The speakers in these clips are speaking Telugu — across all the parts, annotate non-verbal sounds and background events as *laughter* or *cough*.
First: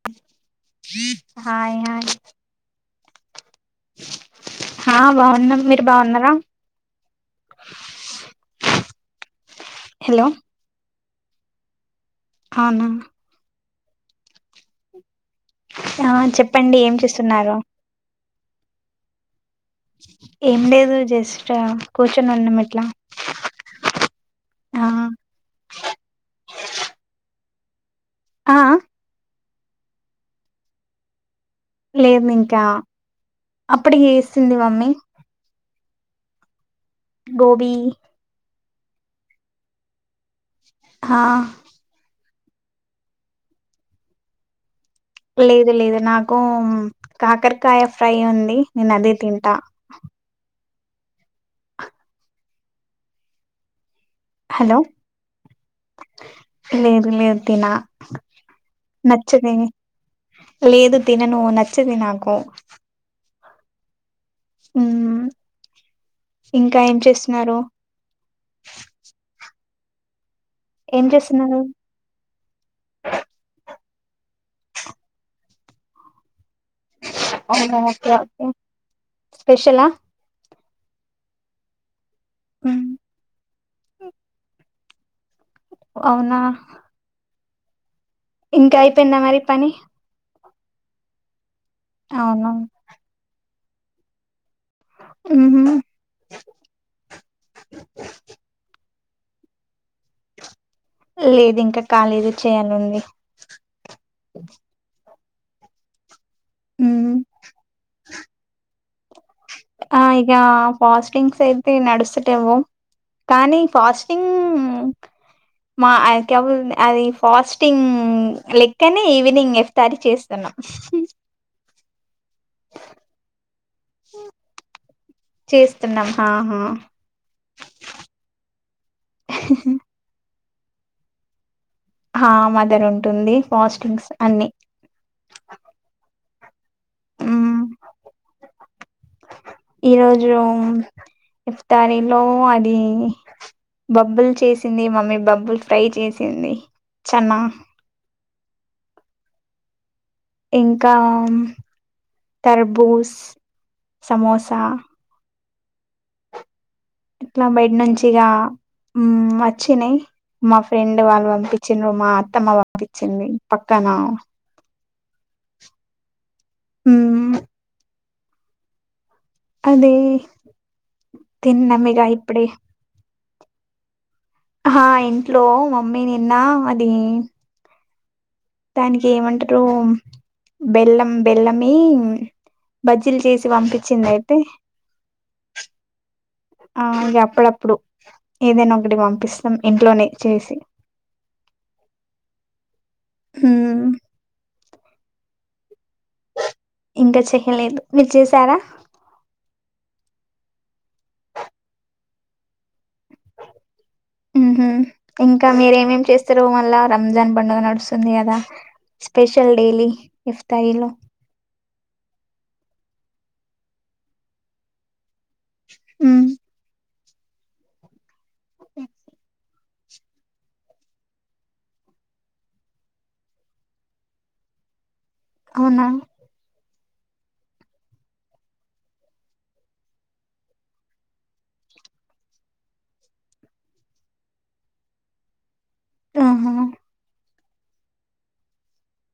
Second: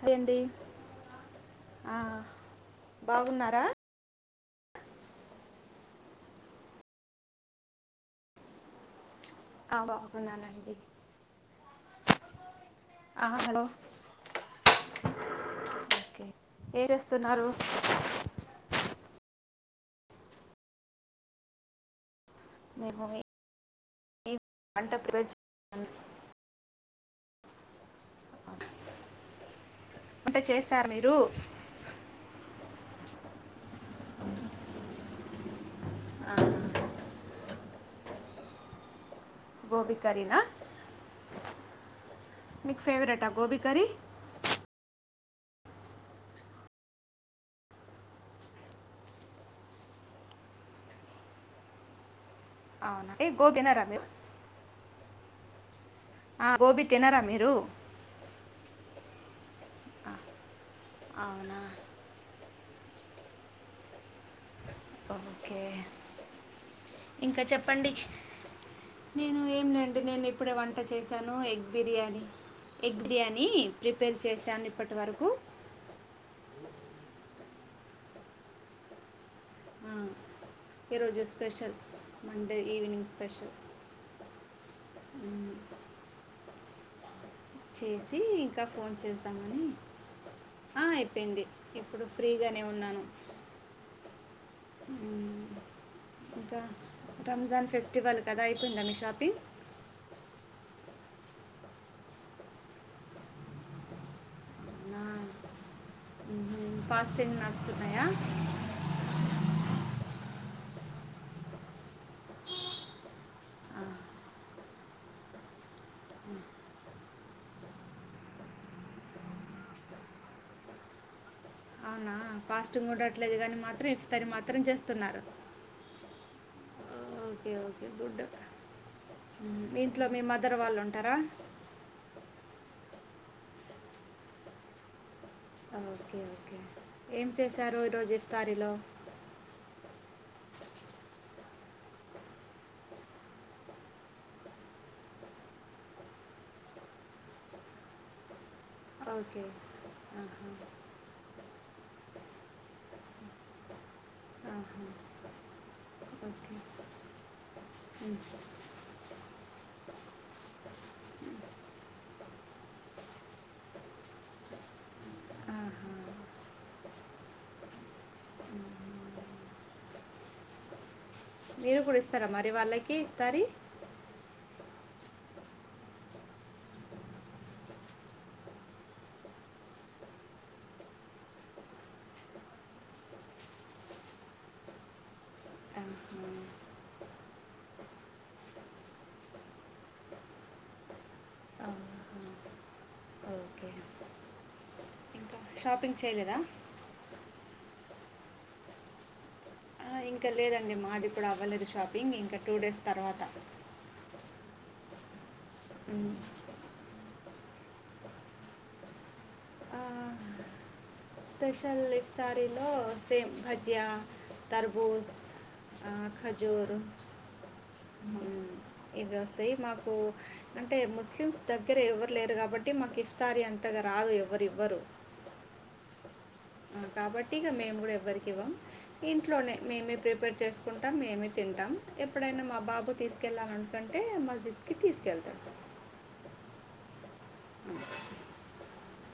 హాయ్ అండి హాయ్ ఆ, హాయ్ బాగున్నారా హా బావున్నాం మీరు రూ బావున్నారా ఆ బావున్నానండి అవునా ఆ హలో ఆ ఓకే చెప్పండి ఏం చేస్తున్నారు ఏం లేదు జస్ట్ కు అన్న మెట్ల మేము ఏ ఆ వంట ప్రిపేర్ చేస్తున్నాను ఆ వంట చేస్తారు మీరు లేదు ఇంకా అప్పుడు చేస్తుంది మమ్మీ ఆ గోబి గోబీ కరీనా హా మీకు ఫేవరెట్ఆ గోబీ కర్రీ లేదు లేదు నాకు కాకరకాయ ఫ్రై ఉంది నేను అదే తింటా అవునండి గో తినరా మీరు హలో ఆ, గోబీ లేదు తినరా లేదు మీరు తిన నచ్చది లేదు తినను అవునా నచ్చది నాకు ఉమ్ ఓకే ఇంకా ఏం ఇంకా చేస్తున్నారు చెప్పండి నేను ఏం లేదండీ నేను ఇప్పుడే వంట ఏం చేశాను చేస్తున్నారు egg biryani egg biryani prepare చేశాను ఇప్పటివరకు అవును ఓకేఓకే స్పెషలా ఆ, ఈరోజు స్పెషల్ మండే ఉమ్ ఈవినింగ్ స్పెషల్ ఉ అవునా చేసి ఇంకా ఫోన్ అయిపోయిందా చేజ్ మరి ద్దామని పని ఆ అయిపోయింది ఇప్పుడు అవును ఫ్రీగానే ఉన్నాను ఇమ్ ఉహు ఇంకా రంజాన్ ఫెస్టివల్ కదా అయిపోయింద మీ షాప్ పి లేదు ఇంకా కాలేదు చేయాలని ఉహూ మ్మ్. పాస్టింగ్ నడుస్తున్నయ ఆ ఇకా పాస్టింగ్స్ అయితే నడుస్తలేవు కానీ ఫాస్టింగ్ మా అక్యం అది ఫాస్టింగ్ లెక్కనే ఈవినింగ్ ఇఫ్తారి చేస్తాను పాస్ట్ంగ్ కూడాట్లేదు కాని మాత్రం ఇఫ్తార్ మాత్రం చేస్తున్నారు. చేస్తున్నాం ఆహా ఓకే ఓకే గుడ్ ఇంట్లో మీ మదర్ వాళ్ళు ఉంటారా మా మదర్ ఉంటుంది ఫాస్టింగ్స్ అన్ని ఓకే ఓకే ఏం మ్మ్. చేశారు ఈరోజు ఇఫ్తారీలో యోమ్ ఇఫ్తారిలో అది బబ్బుల్ చేసింది మమ్మీ బబ్బుల్ ఫ్రై చేసింది చన్నగ ఓకే ఇంకా తర్బూస్ సమోసా ఓకే ఇట్లా బయట నుంచిగా ఉ మచ్ వచ్చినయి మా ఫ్రెండ్ వాళ్ళు పంపించిండ్ర మా అత్తమ్మ పంపించింది పక్కన ఆహా. ఊమ్ అదే మీరు కూడా ఇస్తారా మరి వాళ్ళకి ఇఫ్తారి హా ఇంట్లో మమ్మీ నిన్న అది దానికి ఏమంటరు బెల్లం బెల్లం మే బజ్జీలు చేసి పంపించింద అయితే ఆహా. ఆ ఇగ అప్పుడప్పుడు ఏదైనా ఒకటి పంపిస్తాం ఇంట్లోనే చేసి ఆహా హూ ఓకే ఉ ఇంకా షాపింగ్ చేయలేదా ఇంకా చెయ్యలేదు మీరు చేసారా ఆ, ఇంకా లేదండి మాది ఇప్పుడు అవ్వలేదు షాపింగ్ ఇంకా టూ డేస్ తర్వాత ఉహు ఇంకా మీరేమేమి ఉమ్. చేస్తారు మళ్ళా రంజాన్ పండుగ నడుస్తుంది కదా స్పెషల్ ఆ, డైలీ ఇఫ్తాయిలో స్పెషల్ ఇఫ్తారీలో సేమ్ భజ్జ్యా తరబూజ్ ఆ ఉమ్ ఖజూరు ఇవి వస్తాయి మాకు అంటే ముస్లిమ్స్ దగ్గర ఎవరు లేరు కాబట్టి మాకు ఇఫ్తారీ అం అత్తగా రాదు ఎవ్వరివ్వరు వునా కాబట్టి ఇక మేము కూడా ఎవ్వరికి ఇవ్వం. ఇంట్లోనే మేమే ప్రిపేర్ చేసుకుంటాం. మేమే తింటాం. ఎప్పుడైనా మా బాబు తీసుకెళ్ళాలినుకంటే మస్జిద్ కి తీసుకెళ్తాడు. ఆహా అ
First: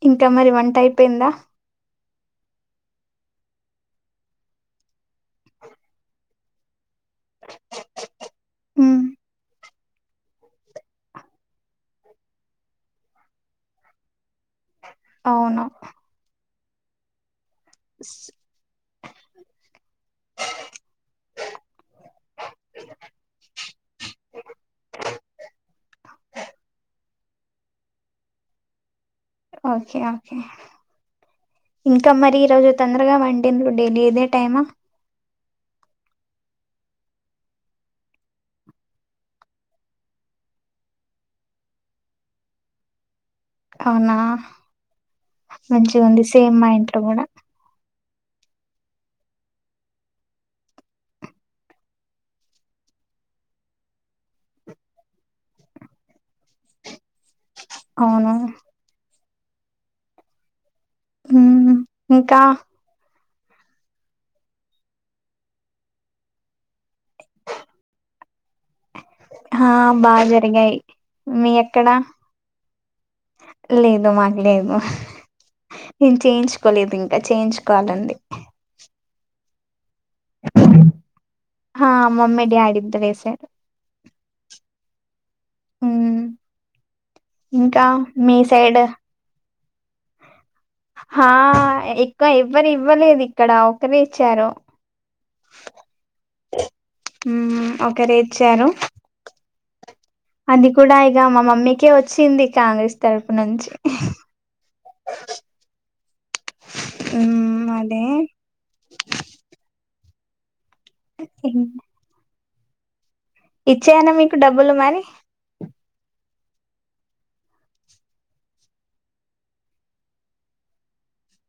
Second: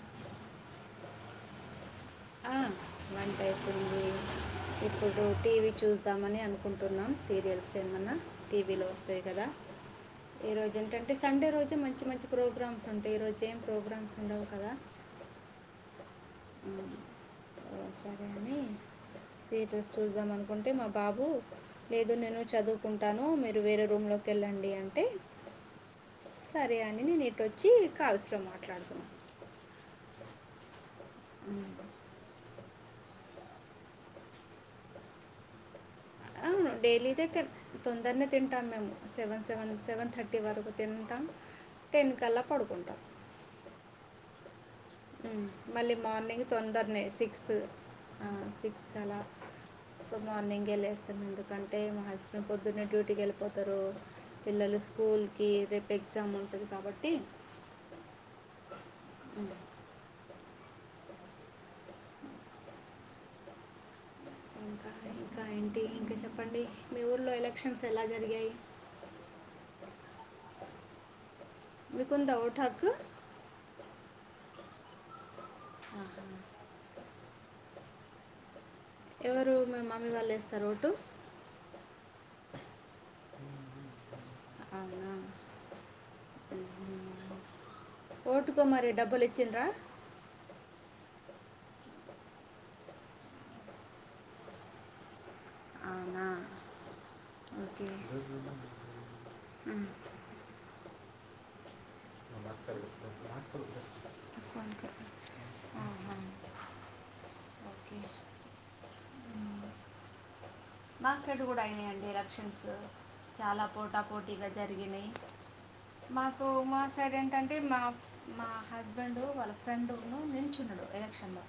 ఇంకా మరి వంట అయిపోయిందా ఆ వంట అయిపోంది ఇప్పుడు టీవీ చూద్దామని అనుకుంట్ టున్నాం సీరియల్స్ ఏమ్ అన్నా టీవీలో ఉమ్ వస్తాయి కదా ఈరోజు ఏంట అంటే సండే రోజు మంచి మంచి ప్రోగ్రామ్స్ ఉంటాయి ఈరోజు ఏం ప్రోగ్రామ్స్ ఉండవు కదా అవును ఓ సరే అని ఏ డ్రస్ చూద్దాం అనుకుంటే మా బాబు లేదు నేను చదువుకుంటాను మీరు వేరే రూమ్ లో అక్కళే అండి అంటే *unintelligible* సరే అండి నేను ఇటుొచ్చి కాల్స్లో మాట్లాడుతా ఓకే ఓకే ఇంకా మరి ఈరోజు తొందరగా వండింది డైలీ ఇదే టైమ్ అవును డైలీ ఇదే టైం తొందరనే తింటాం మేము సెవెన్ సెవెన్ సెవెన్ థర్టీ వరకు తింటామ్ టెన్ కల్లా పడుకుంటామ్ అవునా మళ్ళీ మంచిగా ఉంది మార్నింగ్ సేమ్ మా తొందర్ ఇంట్లో నే కూడా సిక్స్ అ సిక్స్ కలా ఎప్పుడు మార్నింగే ఏ లేస్తాం ఎందుకంటే మా హస్బెండ్ పొద్దున్నే డ్యూటీకి ఎళ్ళిపోతారు పిల్లలు స్కూల్కి రేపు ఎగ్జామ్ ఉంటుంది కాబట్టి అవును హ్మ్ ఉహ్మ్ ఇకా ఇంకా ఇంకా ఏంటి ఇంకా చెప్పండి మీ ఊళ్లో ఎలక్షన్స్ ఎలా జరిగాయి హ బాగా జరిగాయి మీ ఎక్కడా మీకుందా ఓటు హక్కు లేదు మాకు లేదు నేను చేయించుకోలేదు ఇంకా చేయించుకోవాల అండి ఎవరు మీ మమ్మీ వాళ్ళు వేస్తారా ఓటు హా మమ్మీ డాడీ ఇద్దరేశారు అవునా హ్మ్ ఓటుకో మరి డబ్బులు ఇచ్చిండ్రా హ ఎక్కువ ఇవ్వరు ఇవ్వలేదు ఇక్కడ ఒక్కరే ఇచ్చారు అవునా హ్మ్ ఒక్కరే ఇచ్చారు హ్మ్ అంది కూడా ఇక మా మమ్మీకే వచ్ *unintelligible* హ్మ్ ఓకే అదే మా సైడ్ కూడా అయినాయ అండి ఎలక్షన్స్ చాలా ఇచ్చేయనా మీకు పోటాపోటీగా డబ్బులు మరి జరిగినాయి మాకు మా సైడ్ ఏంటంటే మా మా హస్బెండు వాళ్ళ ఫ్రెండును నిల్చు ఉన్నాడు ఎలక్షన్ లో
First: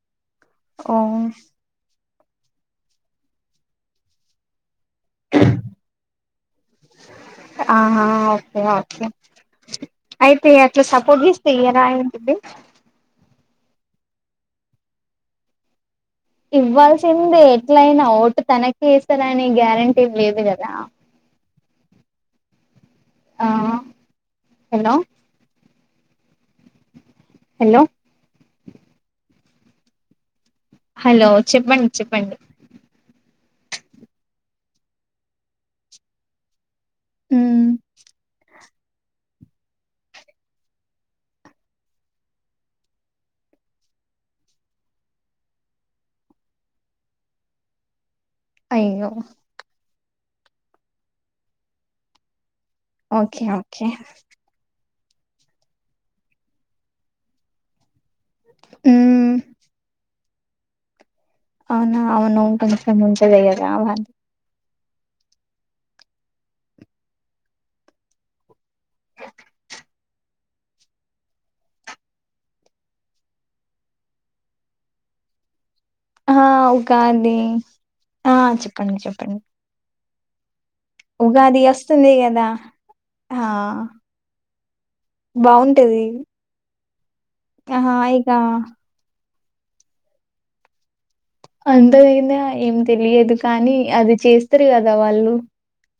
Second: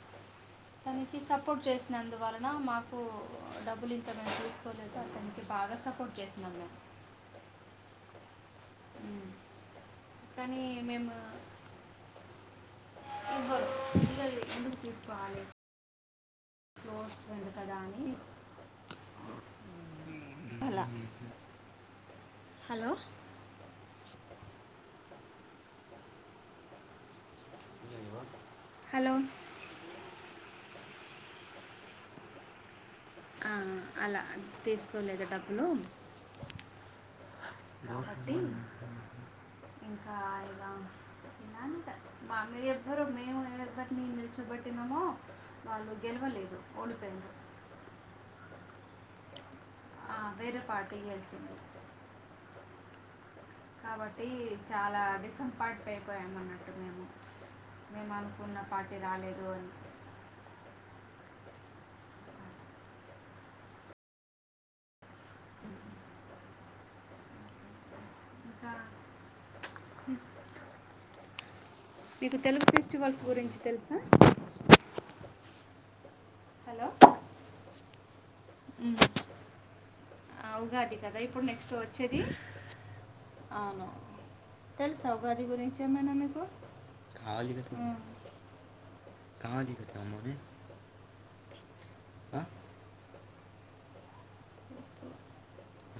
ఓ తనకి సపోర్ట్ చేసినందువలన మాకు డబ్బులు ఇంత మేము చేసు కోలేదు అతనికి బాగా సపోర్ట్ చేసినాం మేమ్ ఓ *inaudible* అయితే కానీ ఎట్ల సపోర్ట్ మేము చేస్తే ఇయ్యరా ఏంటిద్ది ఇవ్వరు ఇగ ఎందుకు తీసుకోవాలి క్లోజ్ ఇవ్వాల్సిందే ఫ్రెండ్ ఎట్ల కదా అయినా అని ఓటు తనకే ఏస్తారనే గ్యారెంటీ ఏం లేదు కదా అలా హలో ఆ హలో హలో హలో హలో చెప్పండి చెప్పండి ఆ అలా తీసుకోలేద డబ్బులు మ్మ్ *unintelligible* ఒకటి ఇంకా ఐరా మా అన్నయ్య చెప్యారో మేము ఎవరినైతే నిల్చబెట్టినమో వాళ్లు గెలువ లేదు ఓడిపోయిండ్రు అయ్యో ఆ వేరే పార్టీ గెలిచింది ఓకే ఓకే కాబట్టి చాలా డిసంపార్ట్ అయిపోయమన్నట్టు మేము మేము అనుకున్న పార్టీ హ్మ్ రాలేదు అని అవునా అవును ఉంటుంది సే ముంచే దేకదా అంటే ఇంకా ఉమ్ మీకు తెలుగు ఫెస్టివల్స్ గురించి తెలుసా ఆ హలో ఉగాది ఆ చెప్పండి చెప్పండి ఆ, ఉగాది కదా ఇప్పుడు ఉగాది నెక్స్ట్ వస్తుంది వచ్చేది కదా ఆ తెలుసావుగాది గురించి ఏమైనా మీకు అహా ఇక కాదిక తమోనే అంత అైందా ఏం తెలియదు కానీ అది చేస్తారు కదా వాళ్ళు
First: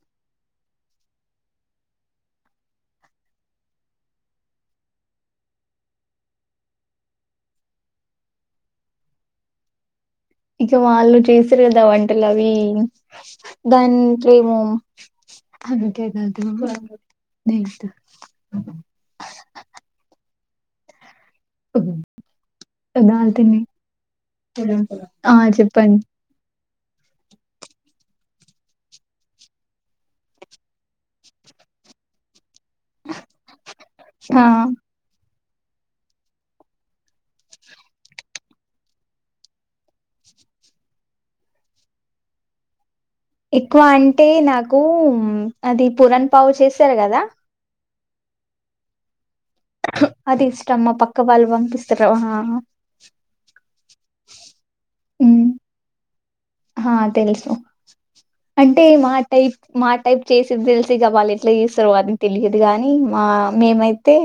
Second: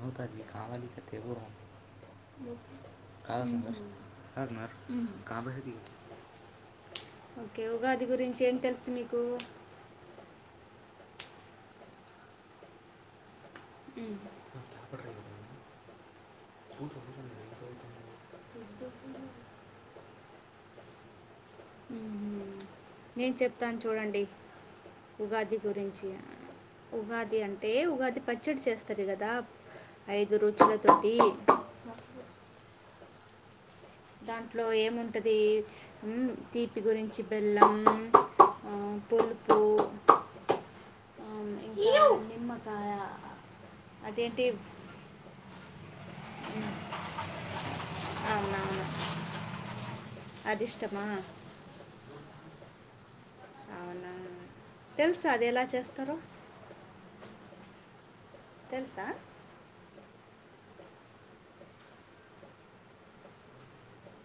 అవుతాది లే కావాలికితేవో రా *unintelligible* కాబట్టి ఓకే ఉగాది గురించి ఏం తెలుసు మీకు ఇంక వాళ్ళు చేస్తరు కదా వంటలు అవి దనికేమో కాపాడలేదు అందుకే *unintelligible* *unintelligible* అఓహ మ్మ్. నేను చెప్తాను చూడండి ఆ ఉగాది చెప్పండి గురించి ఉగాది అంటే ఉగాది పచ్చడి చేస్తారు కదా ఐదు రుచులతోటి ఆ దాంట్లో ఏమిఉంటది ఉమ్ తీపి గురించి బెల్లం ఆ, ఆమ్ ఇకా నిమ్మకాయ ఎక్కువ అంటే అదేంటి నాకు అది పురన్ పావు చేస్తరు కదా అవునావును ఉహూ అది ఇష్టమ్ మాపక్క వాళ్ళు పంపిస్తారు ఆ అవునా తెలుసా అది హ్మ్ ఎలా చేస్తారో ఆ తెలుసు అంటే మా తెలుసా టైప్ మా టైప్ చేసిది తెలిసి ఇగ వాళ్ళు ఎట్లా చేస్తారు అవి తెలియదు గానీ ఆ మేమైతే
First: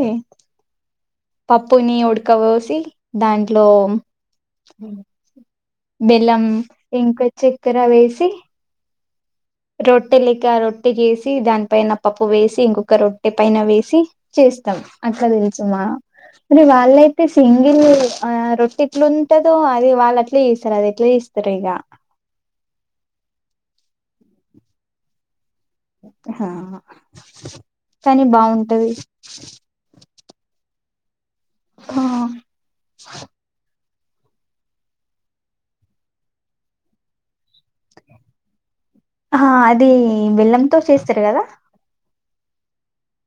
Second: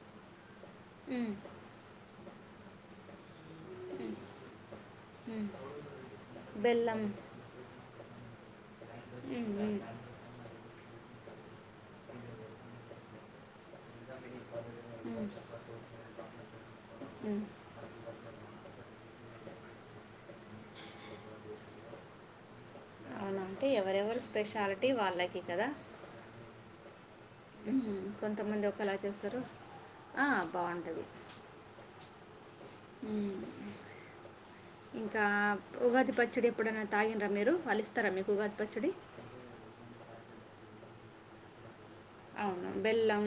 ఉమ్, పప్పుని ఉడకపోసి దాంట్లో ఉమ్, ఉమ్. బెల్లం బెల్లం ఇంక చేక్కర వేసి ఉమ్, ఉమ్. ఉమ్. రొట్టెలికా రొట్టె చేసి దానిపైన పప్పు వేసి ఇంకొక రొట్టె పైన వేస్ సి చేస్తాం అక్క తెలుసుమా మల్ వాళ్ళయితే ఉమ్. సింగిల్ ఆ రొట్టిట్లో ట్టదు అది వాళ్ళు అట్లా చేస్తారు అది ఎట్లా చేస్తారు ఇక అవునా అంటే ఎవరెవరు స్పెషాలిటీ వాళ్ళకి కదా హా కొంతమంది ఒకేలా చేస్తారు ఆ బాగుంటది ఆ ఉ ఇంకా ఉగాది పచ్చడి ఎప్పుడైనా తగిన్రా మీరు వాళ్లు ఇస్తారా మీకు ఉగాది పచ్చడి ఆహా అది బేల్లంతో చేస్తారు కదా అవును బెల్లం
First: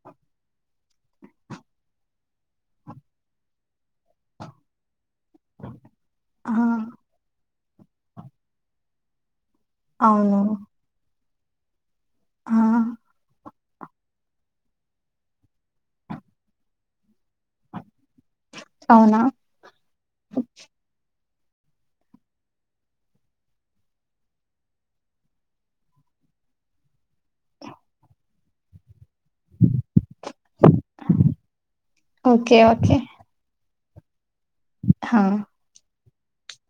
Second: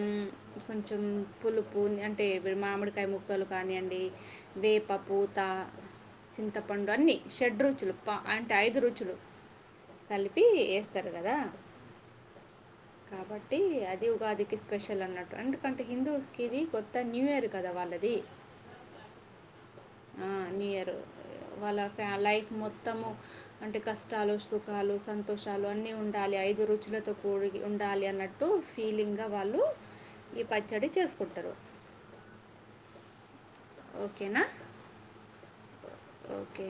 కొంచెం పులుపు అంటే వీరు మామిడికాయ ముక్కలు కానీయ అండి వేపు ప పూత ఆ చింతపండు అన్నీ షెడ్ రుచులు ప అంటే ఐదు రుచులు అవును కలిపి ఏస్తారు కదా ఆ కాబ ట్టి అది ఉగాదికి స్పెషల్ అన్నట్టు ఎందుకంటే హిందూస్ కిది కొత్త న్యూయర్ కదా వాళ్ళది అవునా ఆ న్యూయారు వాళ్ళ ఫ్యా లైఫ్ మొత్తము అంటే కష్టాలు సుఖాలు సంతోషాలు అన్ని ఉండాలి ఐదు రుచులతో కూడి ఉండాలి అన్నట్టు ఫీలింగ్ గ వాళ్ళు ఈ పచ్చడి చేసుకుంటారు ఓకే ఓకే ఓకేనా హా ఓకే